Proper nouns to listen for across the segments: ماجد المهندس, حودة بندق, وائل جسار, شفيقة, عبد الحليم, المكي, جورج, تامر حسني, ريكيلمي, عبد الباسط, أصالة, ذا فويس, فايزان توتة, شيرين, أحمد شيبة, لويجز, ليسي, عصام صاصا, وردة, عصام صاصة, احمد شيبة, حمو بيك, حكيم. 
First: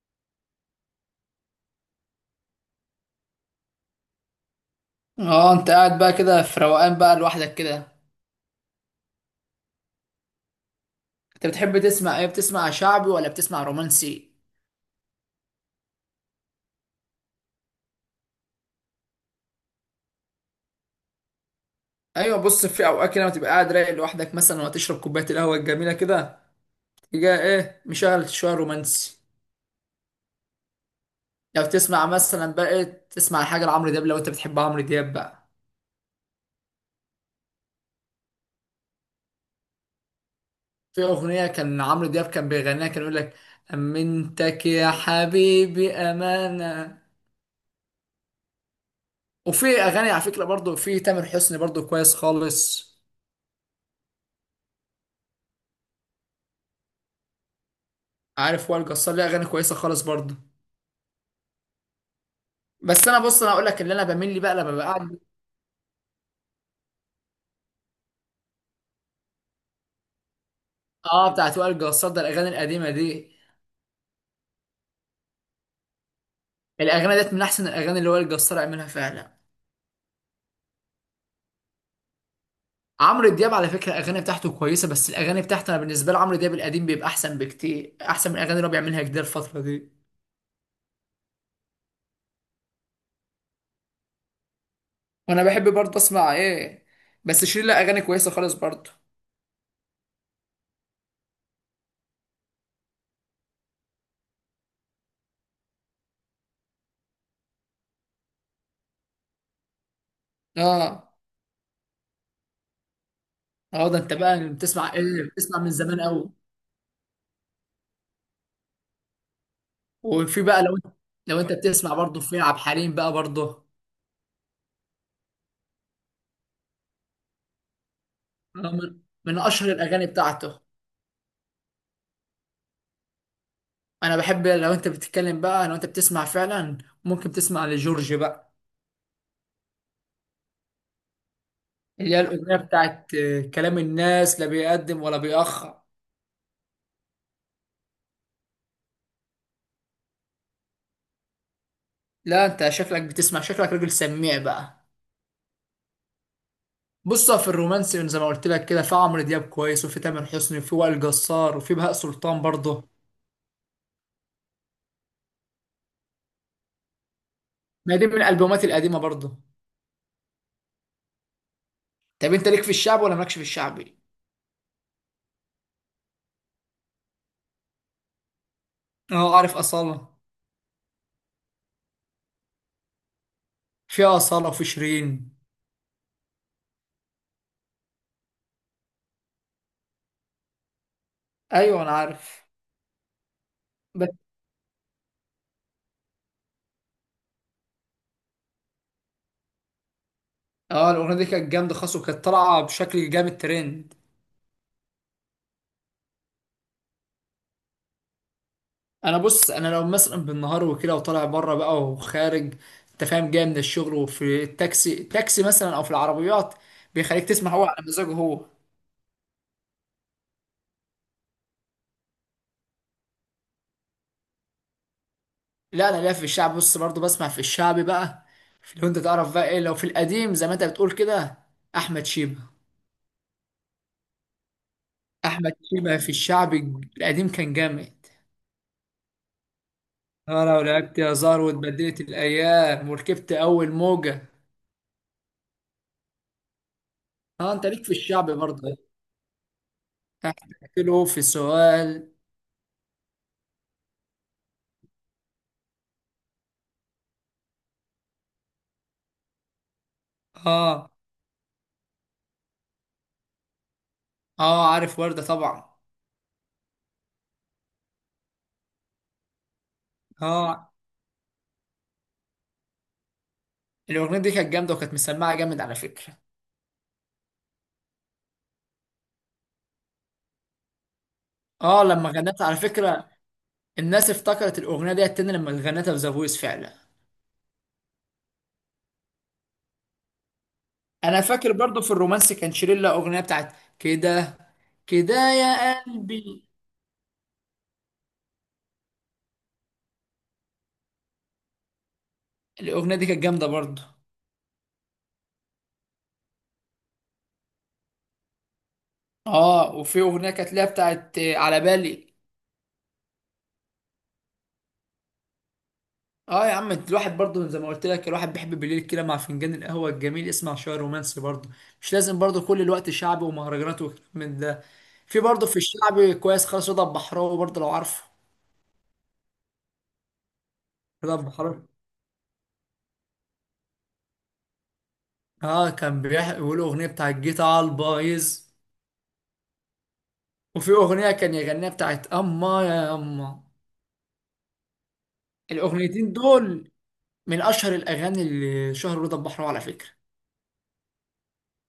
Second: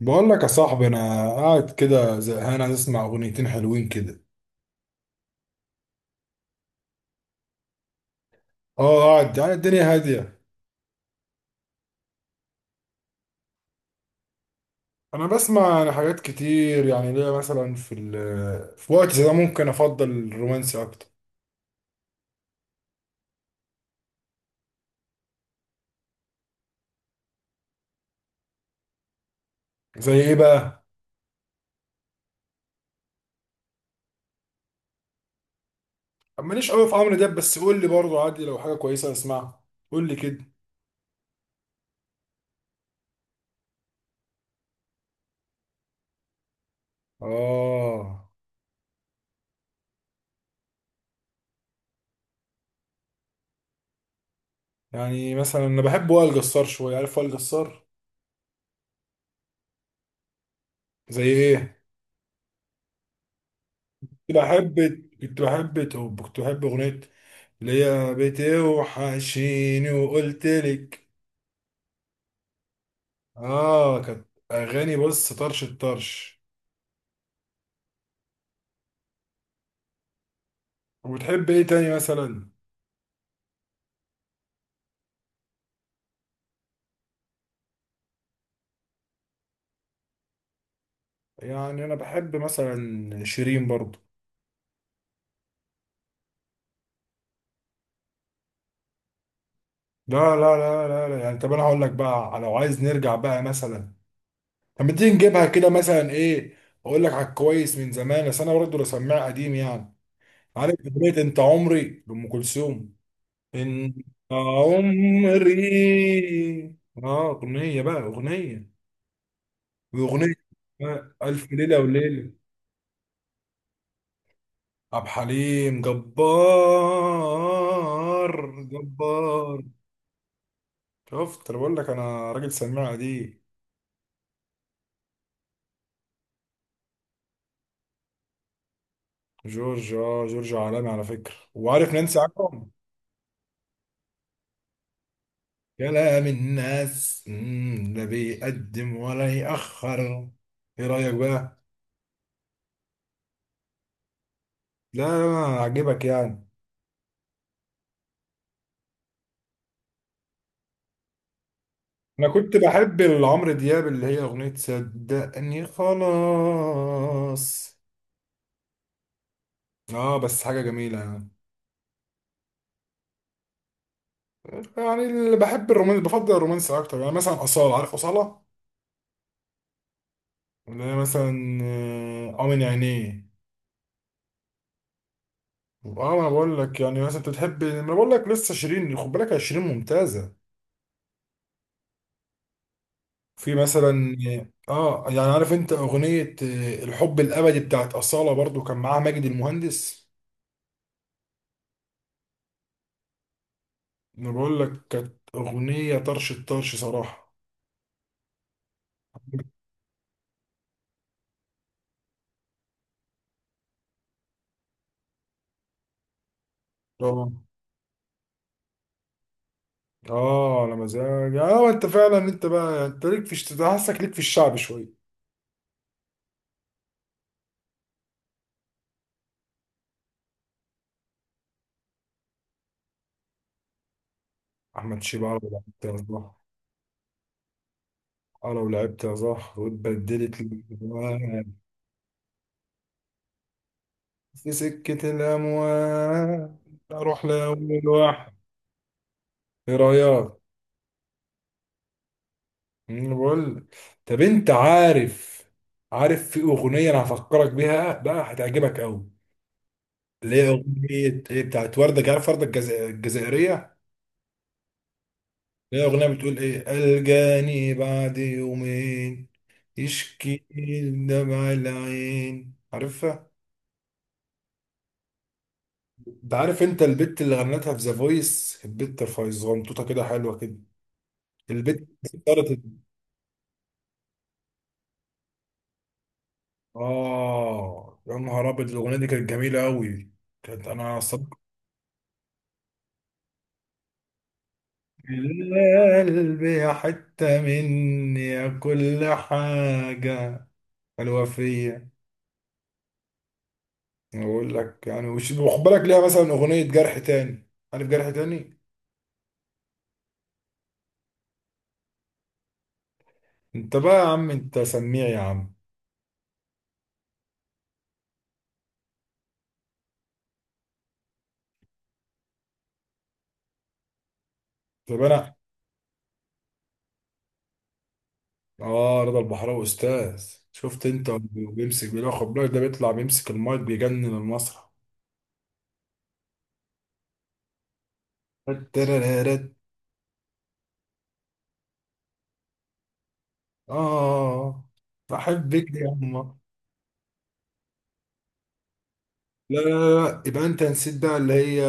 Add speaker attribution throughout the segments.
Speaker 1: بقول لك يا صاحبي انا قاعد كده زهقان، عايز اسمع اغنيتين حلوين كده.
Speaker 2: اه انت قاعد بقى كده في روقان بقى لوحدك كده.
Speaker 1: اه قاعد، الدنيا هاديه.
Speaker 2: انت بتحب تسمع ايه؟ بتسمع شعبي ولا بتسمع رومانسي؟
Speaker 1: انا بسمع يعني حاجات كتير. يعني ليا مثلا في ال، في وقت زي ده ممكن افضل الرومانسي اكتر.
Speaker 2: ايوه بص، في اوقات كده لما تبقى قاعد رايق لوحدك مثلا وتشرب كوبايه القهوه الجميله كده، تيجي ايه مشغل شويه رومانسي.
Speaker 1: زي ايه بقى؟
Speaker 2: لو تسمع مثلا بقى تسمع حاجه لعمرو دياب، لو انت بتحب عمرو دياب بقى.
Speaker 1: ماليش قوي في عمرو دياب، بس قول لي برضه عادي، لو حاجه كويسه اسمعها. قول لي كده.
Speaker 2: في اغنيه كان عمرو دياب كان بيغنيها، كان يقول لك امنتك يا حبيبي امانه.
Speaker 1: اه
Speaker 2: وفي اغاني على فكره برضو في تامر حسني برضو كويس خالص.
Speaker 1: يعني مثلا انا بحب وائل جسار شويه، عارف وائل جسار؟
Speaker 2: عارف وائل جسار ليه اغاني كويسه خالص برضو.
Speaker 1: زي ايه؟
Speaker 2: بس انا بص، انا اقول لك اللي انا بميل
Speaker 1: كنت
Speaker 2: لي بقى لما
Speaker 1: بحب
Speaker 2: ببقى قاعد.
Speaker 1: كنت بحب توب كنت بحب اغنيه اللي هي بتوحشيني، وقلت لك.
Speaker 2: اه بتاعت وائل جسار ده، الاغاني القديمه دي،
Speaker 1: اه كانت اغاني، بص، طرش الطرش.
Speaker 2: الاغاني ديت من احسن الاغاني اللي وائل جسار عملها فعلا.
Speaker 1: وبتحب ايه تاني مثلا؟
Speaker 2: عمرو دياب على فكره الاغاني بتاعته كويسه، بس الاغاني بتاعته انا بالنسبه لي عمرو دياب القديم بيبقى احسن بكتير، احسن من الاغاني اللي هو بيعملها جديد الفتره دي.
Speaker 1: يعني انا بحب مثلا شيرين برضو.
Speaker 2: وانا بحب برضه اسمع ايه، بس شيرين لها اغاني كويسه خالص برضه.
Speaker 1: لا. يعني طب انا هقول لك بقى، لو عايز نرجع بقى مثلا، طب ما تيجي نجيبها كده مثلا ايه. اقول لك على الكويس من زمان، بس انا برضو بسمع قديم يعني. عارف
Speaker 2: اه،
Speaker 1: اغنيه انت عمري لام كلثوم؟
Speaker 2: اه
Speaker 1: إن
Speaker 2: ده انت بقى بتسمع ايه؟ بتسمع من زمان قوي.
Speaker 1: عمري. أغنية بقى، أغنية وأغنية،
Speaker 2: وفي بقى لو انت، لو
Speaker 1: ألف
Speaker 2: انت
Speaker 1: ليلة
Speaker 2: بتسمع برضه
Speaker 1: وليلة.
Speaker 2: في عبد الحليم بقى برضه.
Speaker 1: عبد الحليم جبار
Speaker 2: من
Speaker 1: جبار.
Speaker 2: اشهر الاغاني بتاعته.
Speaker 1: شفت؟ أنا بقول لك أنا راجل سماع دي.
Speaker 2: انا بحب لو انت بتتكلم بقى لو انت بتسمع فعلا، ممكن تسمع لجورج بقى.
Speaker 1: جورج، جورج عالمي على فكرة. وعارف
Speaker 2: اللي
Speaker 1: نانسي
Speaker 2: هي الاغنيه
Speaker 1: عجرم؟
Speaker 2: بتاعت كلام الناس لا بيقدم ولا بيأخر.
Speaker 1: كلام الناس، لا بيقدم ولا يأخر. إيه رأيك بقى؟
Speaker 2: لا انت شكلك بتسمع، شكلك راجل سميع بقى.
Speaker 1: لا لا لا، عجبك يعني.
Speaker 2: بص في الرومانسي زي ما قلت لك كده في عمرو دياب كويس، وفي تامر حسني، وفي وائل جسار، وفي بهاء
Speaker 1: انا
Speaker 2: سلطان
Speaker 1: كنت
Speaker 2: برضه.
Speaker 1: بحب عمرو دياب، اللي هي اغنية صدقني خلاص.
Speaker 2: ما دي من الالبومات القديمه برضه.
Speaker 1: اه بس حاجة جميلة يعني.
Speaker 2: طب انت ليك في الشعب ولا مالكش في الشعبي؟
Speaker 1: يعني اللي بحب الرومانس بفضل الرومانس اكتر. يعني مثلا اصالة، عارف اصالة؟
Speaker 2: اه عارف اصاله.
Speaker 1: اللي هي مثلا اه من عينيه.
Speaker 2: في اصاله وفي شيرين.
Speaker 1: اه انا بقول لك يعني مثلا، انت بتحب؟ ما أنا بقول لك لسه شيرين، خد بالك يا شيرين ممتازة.
Speaker 2: ايوه انا عارف.
Speaker 1: في
Speaker 2: بس
Speaker 1: مثلا اه يعني عارف انت اغنية الحب الابدي بتاعت اصالة، برضو كان معاها ماجد المهندس.
Speaker 2: اه الاغنيه دي كانت جامده خالص وكانت طالعه بشكل جامد ترند.
Speaker 1: انا بقول لك كانت اغنية طرش الطرش صراحة.
Speaker 2: انا بص، انا لو مثلا بالنهار وكده وطالع بره بقى وخارج، انت فاهم جاي من الشغل وفي التاكسي مثلا او في العربيات، بيخليك
Speaker 1: اه.
Speaker 2: تسمع هو على مزاجه هو.
Speaker 1: اه على مزاج. اه انت فعلا انت بقى، انت ليك في حاسك ليك في الشعب شويه.
Speaker 2: لا انا ليا في الشعب، بص برضه بسمع في الشعبي بقى. في لو انت تعرف بقى ايه، لو في القديم زي ما انت بتقول كده، احمد شيبة.
Speaker 1: احمد شيبة لو
Speaker 2: احمد
Speaker 1: لعبت يا
Speaker 2: شيبة في
Speaker 1: صلاح.
Speaker 2: الشعبي القديم كان جامد.
Speaker 1: اه لو لعبت يا صلاح واتبدلت
Speaker 2: اه لو لعبت يا زار
Speaker 1: الاموال،
Speaker 2: واتبدلت الايام وركبت اول موجة.
Speaker 1: في سكه الاموال، اروح
Speaker 2: اه انت ليك
Speaker 1: لاول
Speaker 2: في
Speaker 1: واحد.
Speaker 2: الشعبي برضه.
Speaker 1: ايه رايك؟
Speaker 2: تحت له في سؤال.
Speaker 1: أنا بقول لك. طب انت عارف؟ عارف في اغنيه انا هفكرك بيها بقى، هتعجبك قوي. اللي هي
Speaker 2: اه.
Speaker 1: اغنيه ايه بتاعت ورده، عارف ورده الجزائريه؟
Speaker 2: اه عارف وردة طبعا.
Speaker 1: هي أغنية بتقول إيه: ألقاني بعد يومين يشكي
Speaker 2: اه
Speaker 1: دمع العين، عارفها؟
Speaker 2: الاغنية دي كانت جامدة وكانت مسمعة جامد على فكرة.
Speaker 1: أنت عارف أنت البت اللي غنتها في ذا فويس؟ البت فايزان توتة كده، حلوة كده.
Speaker 2: اه
Speaker 1: البت
Speaker 2: لما غنتها على
Speaker 1: اختارت.
Speaker 2: فكرة، الناس افتكرت الاغنية دي تاني لما غنتها في ذا فويس فعلا.
Speaker 1: آه يا نهار أبيض، الأغنية دي كانت جميلة أوي. كانت أنا
Speaker 2: انا
Speaker 1: صدق.
Speaker 2: فاكر برضو في الرومانسي كان شيرين لها اغنية بتاعت كده، كده يا قلبي.
Speaker 1: قلبي حتة مني يا كل حاجة حلوة فيا.
Speaker 2: الاغنية دي كانت جامدة برضو.
Speaker 1: أقول لك يعني وخد بالك ليها مثلا أغنية جرح تاني، عارف جرح تاني؟
Speaker 2: اه وفي اغنية كانت لها بتاعت على بالي.
Speaker 1: انت بقى يا عم، انت سميع يا عم.
Speaker 2: اه يا عم الواحد برضه زي ما قلت لك الواحد بيحب بالليل كده مع فنجان القهوه الجميل يسمع شويه رومانسي برضه. مش لازم برضه كل الوقت شعبي ومهرجانات وكلام من ده.
Speaker 1: طب
Speaker 2: في
Speaker 1: انا،
Speaker 2: برضه في الشعبي كويس خالص رضا البحراوي برضه لو عارفه.
Speaker 1: اه رضا البحراوي استاذ. شفت؟ انت
Speaker 2: رضا البحراوي
Speaker 1: بيمسك، بياخد بالك ده، بيطلع بيمسك المايك بيجنن المسرح.
Speaker 2: اه كان بيقول اغنيه بتاع الجيت على البايظ.
Speaker 1: الترررت.
Speaker 2: وفي اغنيه كان يغنيها بتاعت اما يا اما.
Speaker 1: اه بحبك يا
Speaker 2: الاغنيتين
Speaker 1: يما.
Speaker 2: دول من اشهر الاغاني اللي شهر رضا البحراوي
Speaker 1: لا
Speaker 2: على
Speaker 1: لا
Speaker 2: فكره.
Speaker 1: لا، يبقى انت نسيت بقى اللي هي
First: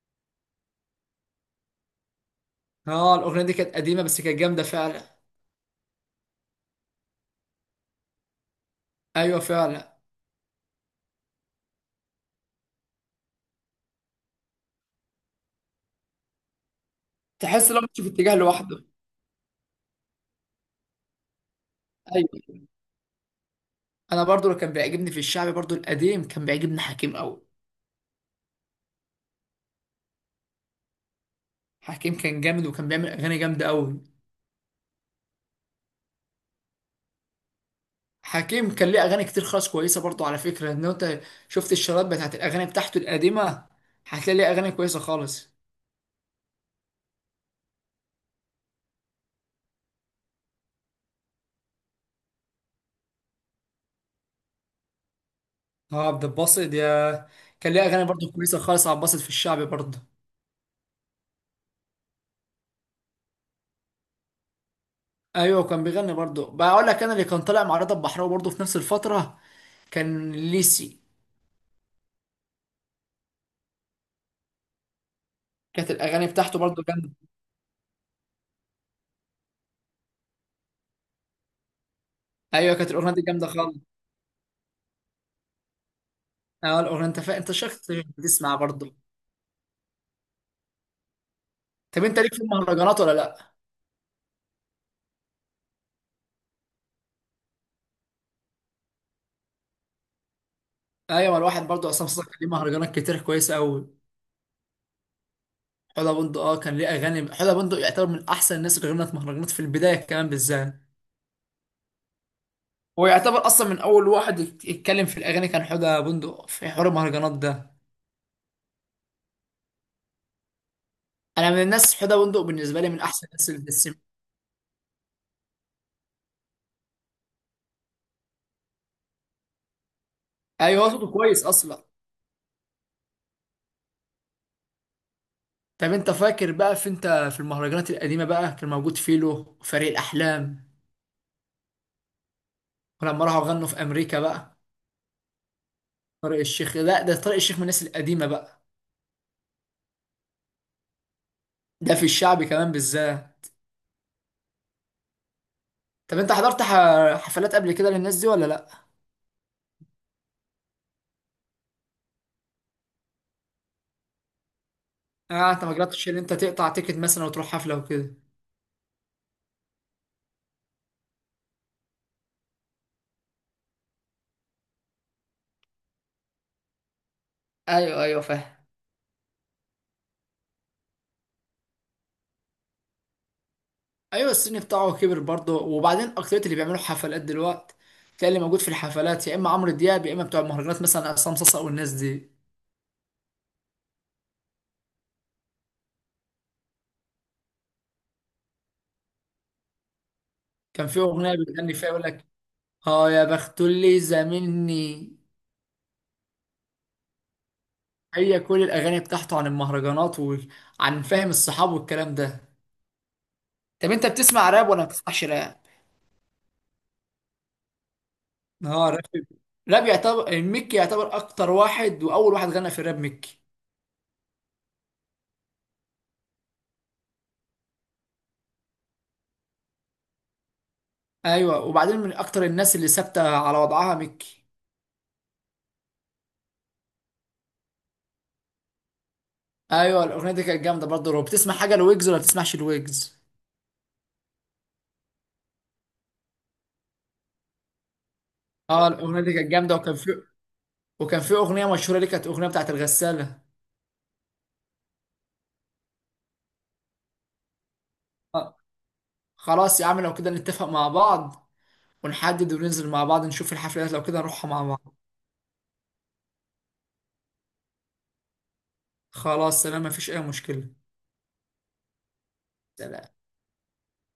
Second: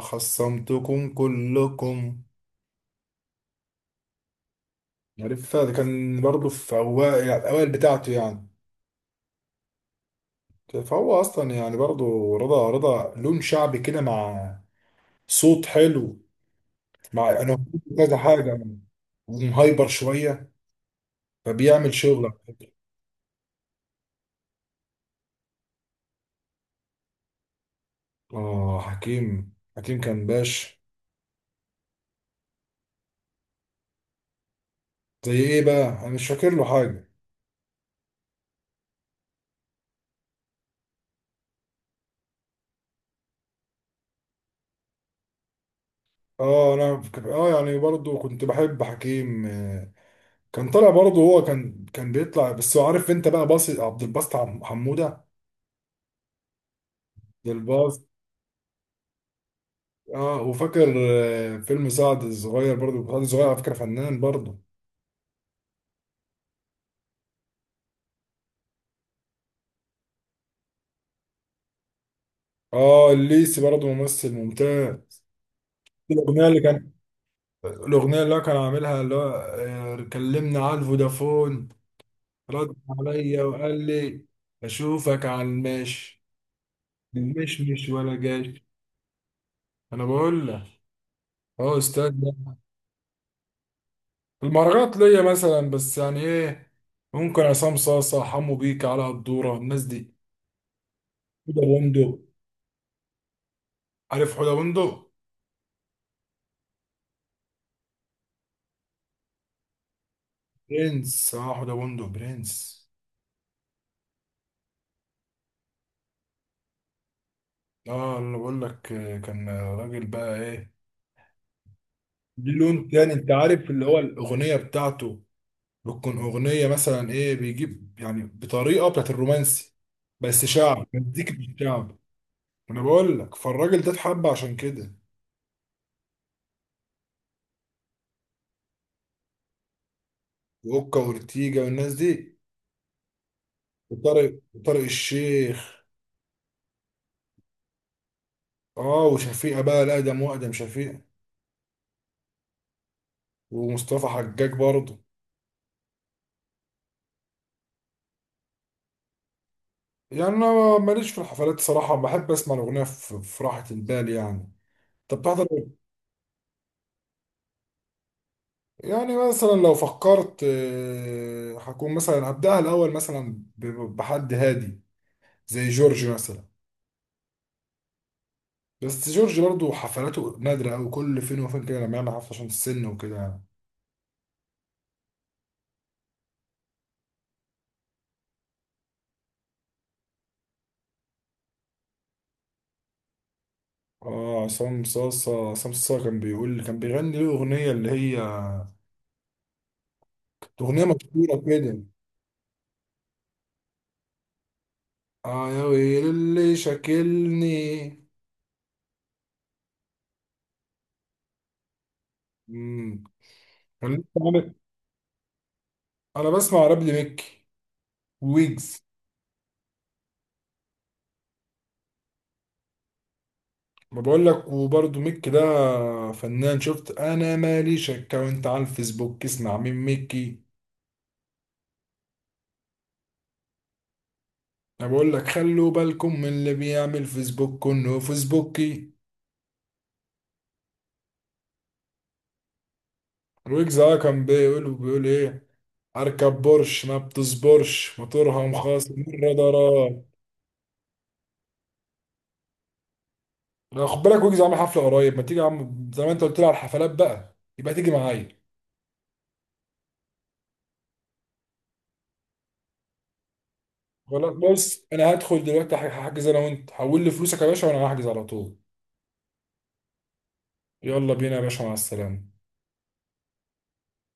Speaker 1: خصمتكم كلكم.
Speaker 2: اه الاغنيه دي كانت قديمه بس كانت جامده فعلا.
Speaker 1: عارفها؟ ده كان برضه في اوائل، يعني الاوائل بتاعته يعني.
Speaker 2: ايوه فعلا.
Speaker 1: فهو اصلا يعني برضه رضا، رضا لون شعبي كده، مع صوت حلو. مع انا
Speaker 2: تحس لو
Speaker 1: في
Speaker 2: مش في
Speaker 1: كذا
Speaker 2: اتجاه
Speaker 1: حاجه،
Speaker 2: لوحده.
Speaker 1: ومهايبر شويه، فبيعمل شغل على
Speaker 2: أيوة.
Speaker 1: فكرة.
Speaker 2: انا برضو اللي كان بيعجبني في الشعبي برضو القديم كان بيعجبني حكيم قوي.
Speaker 1: اه حكيم، حكيم كان باش.
Speaker 2: حكيم كان جامد وكان بيعمل اغاني جامده قوي.
Speaker 1: زي ايه بقى؟ انا مش فاكر له حاجه.
Speaker 2: حكيم كان ليه اغاني كتير خالص كويسه برضو على فكره، ان انت شفت الشرايط بتاعت الاغاني بتاعته القديمه هتلاقي ليه اغاني كويسه خالص.
Speaker 1: اه يعني برضو كنت بحب حكيم كان طالع برضو، هو كان بيطلع بس. هو عارف انت بقى باص عبد الباسط حموده؟
Speaker 2: اه عبد الباسط يا،
Speaker 1: عبد
Speaker 2: كان ليه اغاني
Speaker 1: الباسط.
Speaker 2: برضو كويسه خالص عبد الباسط في الشعبي برضو.
Speaker 1: اه وفاكر فيلم سعد الصغير برضو، سعد الصغير على فكره فنان برضو.
Speaker 2: ايوه كان بيغني برضو، بقول لك انا اللي كان طالع مع رضا البحراوي برضو في نفس الفتره كان ليسي.
Speaker 1: اه الليسي برضو ممثل ممتاز.
Speaker 2: كانت الاغاني
Speaker 1: الاغنيه
Speaker 2: بتاعته
Speaker 1: اللي
Speaker 2: برضو
Speaker 1: كان،
Speaker 2: جامده.
Speaker 1: الأغنية اللي هو كان عاملها اللي هو كلمنا على الفودافون،
Speaker 2: ايوه
Speaker 1: رد
Speaker 2: كانت الاغنيه دي
Speaker 1: عليا
Speaker 2: جامده خالص.
Speaker 1: وقال لي أشوفك على الماشي،
Speaker 2: اه الاغنيه انت انت
Speaker 1: مش مش
Speaker 2: شخص
Speaker 1: ولا
Speaker 2: بتسمع
Speaker 1: جاش.
Speaker 2: برضو.
Speaker 1: أنا بقول لك أه
Speaker 2: طب
Speaker 1: أستاذ
Speaker 2: انت ليك في
Speaker 1: ده.
Speaker 2: المهرجانات ولا لا؟
Speaker 1: المهرجانات ليا مثلا، بس يعني إيه، ممكن عصام صاصة، حمو بيك، على الدورة، الناس دي.
Speaker 2: ايوه
Speaker 1: حوده
Speaker 2: الواحد برضو عصام
Speaker 1: بندق،
Speaker 2: صاصا كان ليه مهرجانات كتير كويسه قوي.
Speaker 1: عارف حوده بندق؟
Speaker 2: حوده بندق اه كان ليه اغاني، حوده بندق يعتبر من احسن الناس اللي غنت مهرجانات في البدايه كمان بالذات.
Speaker 1: برنس، أه حوده بندق برنس.
Speaker 2: هو يعتبر اصلا من اول واحد يتكلم في الاغاني كان حوده بندق في حوار المهرجانات ده.
Speaker 1: أه أنا بقول لك كان راجل بقى إيه.
Speaker 2: انا من الناس حوده بندق
Speaker 1: دي
Speaker 2: بالنسبه
Speaker 1: لون
Speaker 2: لي من
Speaker 1: تاني،
Speaker 2: احسن
Speaker 1: أنت
Speaker 2: الناس اللي
Speaker 1: عارف اللي
Speaker 2: بتسمع.
Speaker 1: هو الأغنية بتاعته بتكون اغنيه مثلا ايه، بيجيب يعني بطريقه بتاعت الرومانسي، بس
Speaker 2: ايوه
Speaker 1: شعب،
Speaker 2: هو صوته
Speaker 1: مزيكا
Speaker 2: كويس
Speaker 1: مش
Speaker 2: اصلا.
Speaker 1: شعب. انا بقول لك فالراجل ده اتحب عشان كده.
Speaker 2: طب انت فاكر بقى في انت في المهرجانات القديمه بقى كان موجود فيلو وفريق الاحلام،
Speaker 1: واوكا وارتيجا والناس دي،
Speaker 2: ولما راحوا غنوا في امريكا
Speaker 1: وطارق،
Speaker 2: بقى.
Speaker 1: وطارق الشيخ.
Speaker 2: طارق الشيخ، لا ده طارق الشيخ من الناس القديمه بقى.
Speaker 1: اه وشفيقة بقى الاقدم، واقدم شفيقة،
Speaker 2: ده في الشعب كمان بالذات.
Speaker 1: ومصطفى حجاج برضه.
Speaker 2: طب انت حضرت حفلات قبل كده للناس دي ولا لا؟
Speaker 1: يعني انا ماليش في الحفلات صراحه، بحب اسمع الاغنيه في راحه البال يعني. طب بتحضر
Speaker 2: اه انت ما
Speaker 1: إيه؟
Speaker 2: جربتش ان انت تقطع تيكت مثلا وتروح حفله وكده.
Speaker 1: يعني مثلا لو فكرت هكون مثلا هبدأها الاول مثلا بحد هادي، زي جورج مثلا.
Speaker 2: ايوه ايوه فاهم.
Speaker 1: بس جورج برضو حفلاته نادرة أوي، كل فين وفين كده لما يعمل حفلة، عشان السن وكده يعني.
Speaker 2: ايوه السن بتاعه كبر برضه، وبعدين اكترية اللي بيعملوا حفلات دلوقتي تلاقي اللي موجود في الحفلات يا اما عمرو دياب يا اما بتوع المهرجانات مثلا عصام صاصا والناس دي.
Speaker 1: اه عصام صاصة، عصام صاصة كان بيقول، كان بيغني له أغنية اللي هي كانت أغنية
Speaker 2: كان في اغنيه
Speaker 1: مشهورة
Speaker 2: بيغني
Speaker 1: كده.
Speaker 2: فيها يقول لك اه يا بخت اللي زاملني.
Speaker 1: اه يا ويل اللي شاكلني.
Speaker 2: هي كل الاغاني بتاعته عن المهرجانات وعن فهم الصحاب والكلام ده.
Speaker 1: مم.
Speaker 2: طب
Speaker 1: كان لسه
Speaker 2: انت بتسمع
Speaker 1: عامل-
Speaker 2: راب ولا ما بتسمعش راب؟
Speaker 1: أنا بسمع راب لميكي، ويجز.
Speaker 2: اه راب. راب يعتبر المكي يعتبر اكتر واحد واول واحد غنى في الراب مكي.
Speaker 1: ما بقول لك وبرضه ميكي ده فنان. شفت؟ أنا مالي شك. وأنت على الفيسبوك اسمع من ميكي.
Speaker 2: ايوه وبعدين من اكتر الناس اللي ثابته على وضعها مكي.
Speaker 1: انا بقول لك خلوا بالكم من اللي بيعمل فيسبوك انه فيسبوكي.
Speaker 2: ايوه الاغنيه دي كانت جامده برضه. لو بتسمع حاجه لويجز ولا بتسمعش لويجز؟
Speaker 1: ويجز اه كان بيقول ايه، اركب بورش ما بتصبرش، موتورها
Speaker 2: اه
Speaker 1: مخاص،
Speaker 2: الاغنيه
Speaker 1: مرة
Speaker 2: دي كانت جامده، وكان
Speaker 1: ضرب.
Speaker 2: في، وكان في اغنيه مشهوره ليه كانت اغنيه بتاعت الغساله.
Speaker 1: لا، خد بالك، ويجز عامل حفلة قريب، ما تيجي يا عم، زي ما انت قلت لي على الحفلات بقى، يبقى تيجي معايا.
Speaker 2: آه. خلاص يا عم لو كده نتفق مع بعض، ونحدد وننزل مع بعض نشوف الحفلات لو كده
Speaker 1: خلاص
Speaker 2: نروحها مع
Speaker 1: بص،
Speaker 2: بعض.
Speaker 1: انا هدخل دلوقتي هحجز انا وانت، حول لي فلوسك يا باشا وانا هحجز على طول.
Speaker 2: خلاص سلام مفيش اي مشكله.
Speaker 1: يلا بينا يا باشا، مع السلامة.
Speaker 2: سلام.